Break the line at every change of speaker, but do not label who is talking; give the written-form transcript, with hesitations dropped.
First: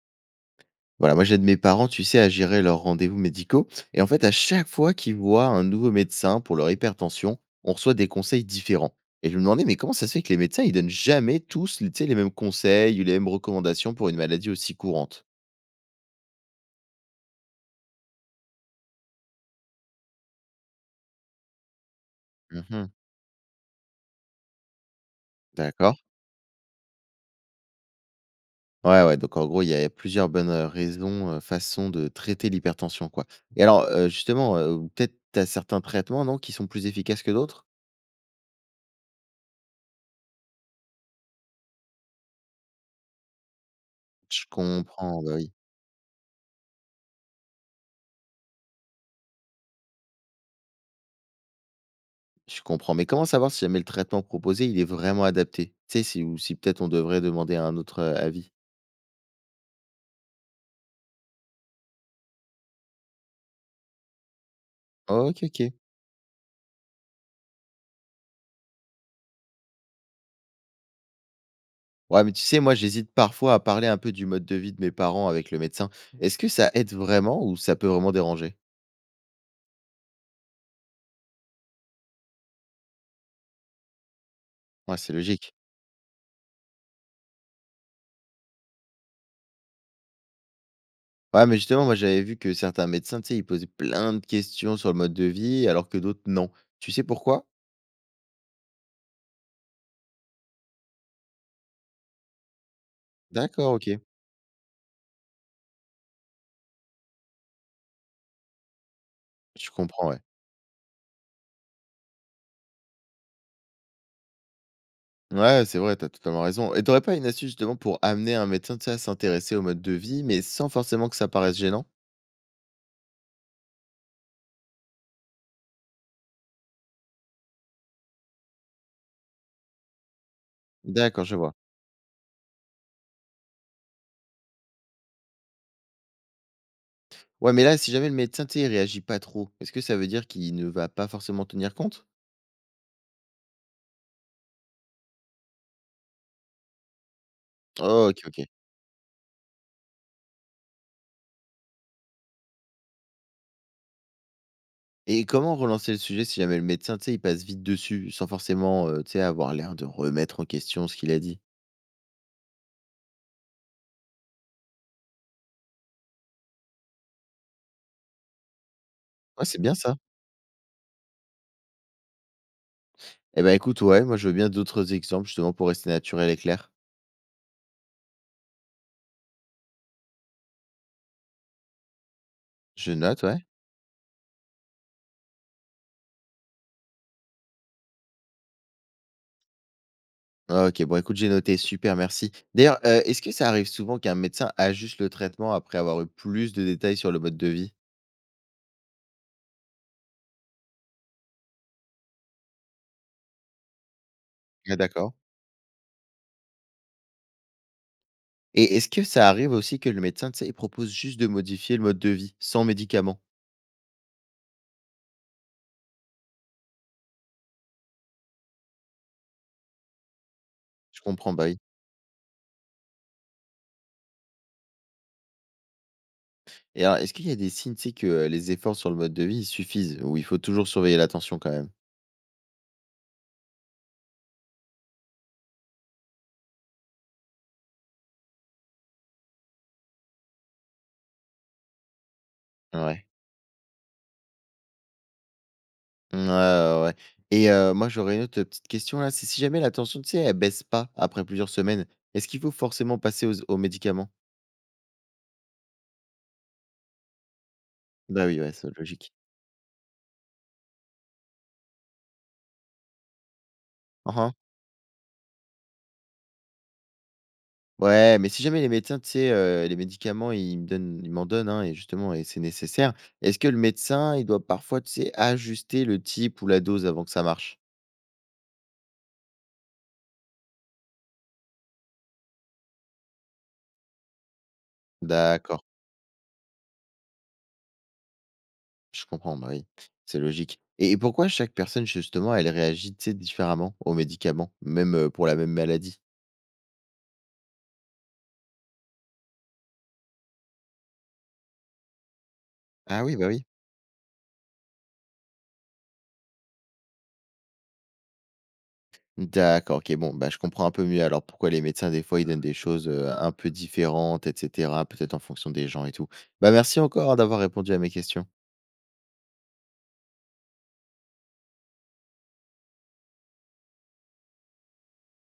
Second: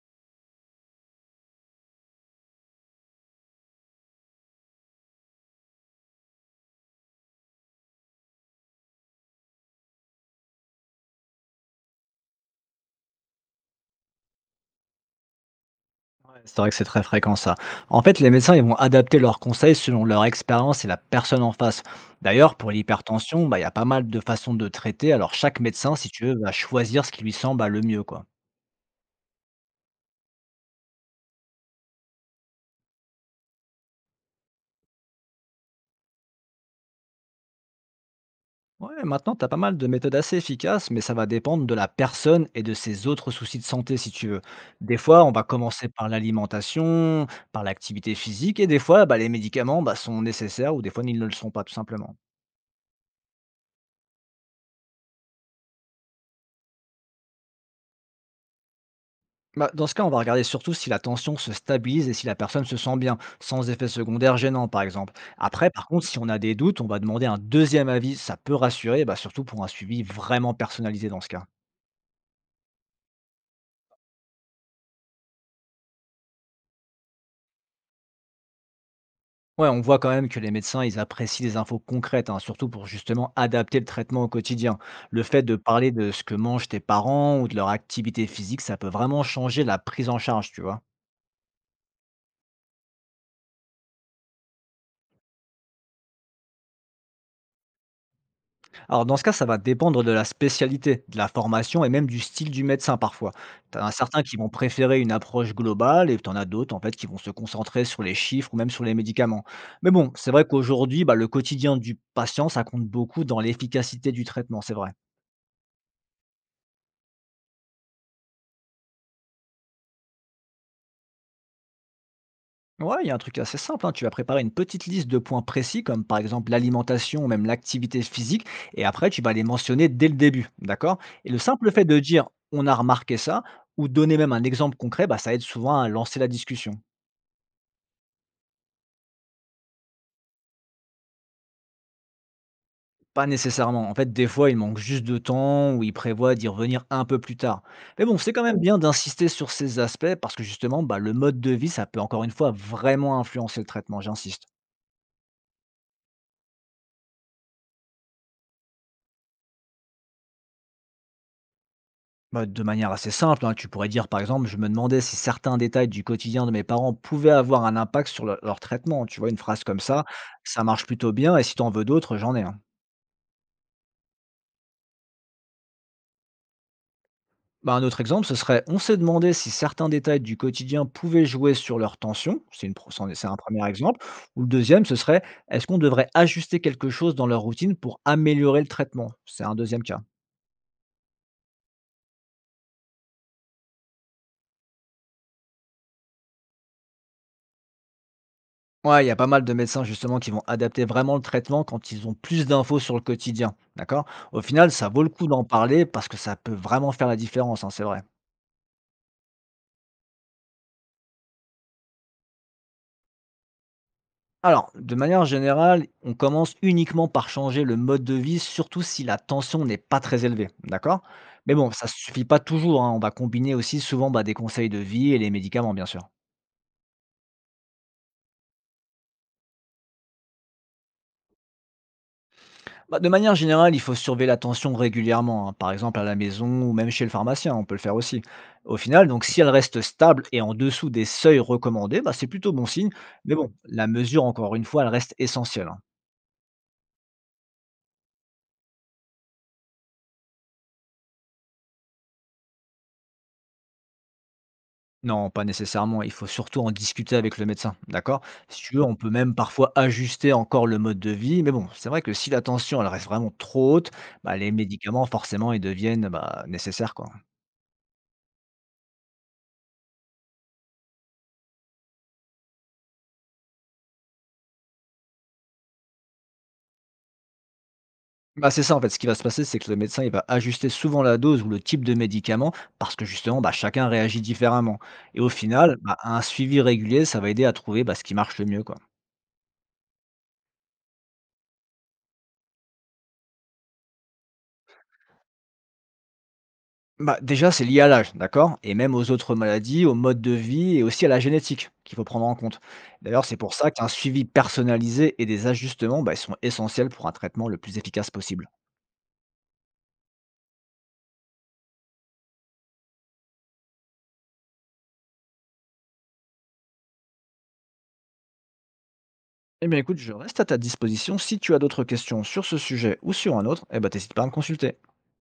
Voilà, moi j'aide mes parents, tu sais, à gérer leurs rendez-vous médicaux. Et en fait, à chaque fois qu'ils voient un nouveau médecin pour leur hypertension, on reçoit des conseils différents. Et je me demandais, mais comment ça se fait que les médecins, ils donnent jamais tous tu sais, les mêmes conseils ou les mêmes recommandations pour une maladie aussi courante?
C'est vrai que c'est très fréquent ça. En fait, les médecins ils vont adapter leurs conseils selon leur expérience et la personne en face. D'ailleurs, pour
Mhm.
l'hypertension, bah, il y a pas mal de façons de traiter. Alors, chaque médecin,
D'accord.
si tu veux, va choisir ce qui lui semble bah, le mieux. Quoi.
Ouais, ouais, donc en gros, il y a plusieurs bonnes raisons, façons de traiter l'hypertension, quoi. Et alors, justement, peut-être tu as certains traitements, non, qui sont plus efficaces que d'autres?
Ouais, maintenant, tu as pas mal de méthodes assez efficaces, mais ça va dépendre de la personne et de ses autres soucis de santé, si tu veux.
Je
Des
comprends,
fois, on
bah
va
oui.
commencer par l'alimentation, par l'activité physique, et des fois, bah, les médicaments bah, sont nécessaires ou des fois, ils ne le sont pas, tout simplement.
Je comprends, mais comment savoir si jamais le traitement proposé, il est vraiment adapté? Tu sais, si ou si peut-être on devrait demander un autre, avis?
Bah, dans ce cas, on va regarder surtout si la tension se stabilise et si la personne se sent bien, sans effet secondaire gênant, par exemple.
OK,
Après,
OK.
par contre, si on a des doutes, on va demander un deuxième avis. Ça peut rassurer, bah, surtout pour un suivi vraiment personnalisé dans ce cas.
Ouais, mais tu sais, moi, j'hésite parfois à parler un peu du mode de vie de mes parents avec le médecin. Est-ce que ça aide vraiment ou ça peut vraiment déranger?
Ouais, on voit quand même que les médecins, ils apprécient les infos concrètes, hein, surtout pour justement adapter le traitement au quotidien.
Ouais, c'est
Le fait de
logique.
parler de ce que mangent tes parents ou de leur activité physique, ça peut vraiment changer la prise en charge, tu vois.
Ouais, mais justement, moi, j'avais vu que certains médecins, tu sais, ils posaient plein de questions sur le mode de vie alors que d'autres, non. Tu sais pourquoi?
Alors dans ce cas, ça va dépendre de la spécialité, de la formation et même du style du médecin parfois.
D'accord,
Tu as
OK.
certains qui vont préférer une approche globale et tu en as d'autres en fait qui vont se concentrer sur les chiffres ou même sur les médicaments.
Je
Mais
comprends,
bon,
ouais.
c'est vrai qu'aujourd'hui, bah, le quotidien du patient, ça compte beaucoup dans l'efficacité du traitement, c'est vrai.
Ouais, c'est vrai, t'as totalement raison et t'aurais pas une astuce justement pour amener un médecin, tu sais, à s'intéresser au mode de vie, mais sans forcément que ça paraisse gênant?
Ouais, il y a un truc assez simple, hein. Tu vas préparer une petite liste de points précis, comme par exemple l'alimentation ou même l'activité physique, et après tu vas les mentionner dès le début, d'accord?
D'accord,
Et
je
le
vois.
simple fait de dire on a remarqué ça, ou donner même un exemple concret, bah, ça aide souvent à lancer la discussion.
Ouais, mais là, si jamais le médecin, tu sais, il réagit pas trop, est-ce que ça veut dire qu'il ne va pas forcément tenir compte?
Pas nécessairement. En fait, des fois, il manque juste de temps ou il prévoit d'y revenir un peu plus tard. Mais
Oh,
bon,
OK,
c'est quand
OK.
même bien d'insister sur ces aspects parce que justement, bah, le mode de vie, ça peut encore une fois vraiment influencer le traitement, j'insiste.
Et comment relancer le sujet si jamais le médecin, tu sais, il passe vite dessus, sans forcément, tu sais, avoir l'air de remettre en question ce qu'il a dit?
Bah, de manière assez simple, hein, tu pourrais dire par exemple, je me demandais si certains détails du quotidien de mes parents pouvaient avoir un impact sur leur traitement. Tu vois, une
Ouais, c'est
phrase
bien
comme
ça.
ça marche plutôt bien et si t'en veux d'autres, j'en ai un.
Eh ben, écoute, ouais, moi, je veux bien d'autres exemples justement pour rester naturel et clair.
Bah, un autre exemple, ce serait, on s'est demandé si certains détails du quotidien pouvaient jouer sur leur tension. C'est une pro-
Je
c'en est-
note,
C'est un
ouais.
premier exemple. Ou le deuxième, ce serait, est-ce qu'on devrait ajuster quelque chose dans leur routine pour améliorer le traitement? C'est un deuxième cas.
Ah, OK, bon, écoute, j'ai noté, super, merci. D'ailleurs, est-ce que ça arrive souvent qu'un médecin ajuste le traitement après avoir eu plus de détails sur le mode de vie?
Ouais, il y a pas mal de médecins justement qui vont adapter vraiment le traitement quand ils ont plus d'infos sur le quotidien, d'accord? Au final,
Ah
ça vaut le
d'accord.
coup d'en parler parce que ça peut vraiment faire la différence, hein, c'est vrai.
Et est-ce que ça arrive aussi que le médecin, tu sais, il propose juste de modifier le mode de vie sans médicaments?
Alors, de manière générale, on commence uniquement par changer le mode de vie, surtout si la tension n'est pas très élevée, d'accord?
Je comprends, bah,
Mais
oui.
bon, ça suffit pas toujours, hein, on va combiner aussi souvent bah, des conseils de vie et les médicaments, bien sûr.
Et alors, est-ce qu'il y a des signes, tu sais, que les efforts sur le mode de vie, ils suffisent ou il faut toujours surveiller la tension quand même?
Bah, de manière générale, il faut surveiller la tension régulièrement, hein, par exemple à la maison ou même chez le pharmacien, on peut le faire aussi. Au final, donc si elle reste stable et en dessous des seuils recommandés, bah, c'est plutôt bon signe.
Ouais.
Mais bon, la mesure, encore une fois, elle reste essentielle. Hein.
Ouais, ouais, ouais. Et moi, j'aurais une autre, petite question là, c'est si jamais la tension, tu sais, elle baisse pas après plusieurs semaines, est-ce qu'il faut forcément passer aux médicaments?
Non, pas nécessairement. Il faut surtout en discuter avec le médecin, d'accord.
Bah, oui, ouais,
Si
c'est
tu veux, on peut
logique.
même parfois ajuster encore le mode de vie. Mais bon, c'est vrai que si la tension, elle reste vraiment trop haute,
Mmh.
bah, les médicaments, forcément, ils deviennent bah, nécessaires, quoi.
Ouais, mais si jamais les médecins, tu sais, les médicaments, ils m'en donnent, hein et justement et c'est nécessaire. Est-ce que le médecin, il doit parfois, tu sais, ajuster le type ou la dose avant que ça marche?
Bah, c'est ça en fait, ce qui va se passer, c'est que le médecin, il va ajuster souvent la dose ou le type de médicament parce que justement, bah, chacun réagit différemment. Et au
D'accord,
final, bah, un suivi régulier, ça va aider à trouver bah, ce qui marche le mieux, quoi.
je comprends, bah, oui, c'est logique et pourquoi chaque personne, justement, elle réagit, tu sais, différemment aux médicaments, même, pour la même maladie?
Bah, déjà, c'est lié à l'âge, d'accord? Et même aux autres maladies, au mode de vie et aussi à la génétique qu'il faut prendre en compte.
Ah oui,
D'ailleurs,
bah,
c'est
oui.
pour ça qu'un suivi personnalisé et des ajustements, bah, ils sont essentiels pour un traitement le plus efficace possible.
D'accord, OK, bon, bah, je comprends un peu mieux alors pourquoi les médecins, des fois, ils donnent des choses, un peu différentes et cetera, peut-être en fonction des gens et tout. Bah, merci encore, hein, d'avoir répondu à mes questions.
Eh bien écoute, je reste à ta disposition. Si tu as d'autres questions sur ce sujet ou sur un autre, eh ben, t'hésites pas à me consulter.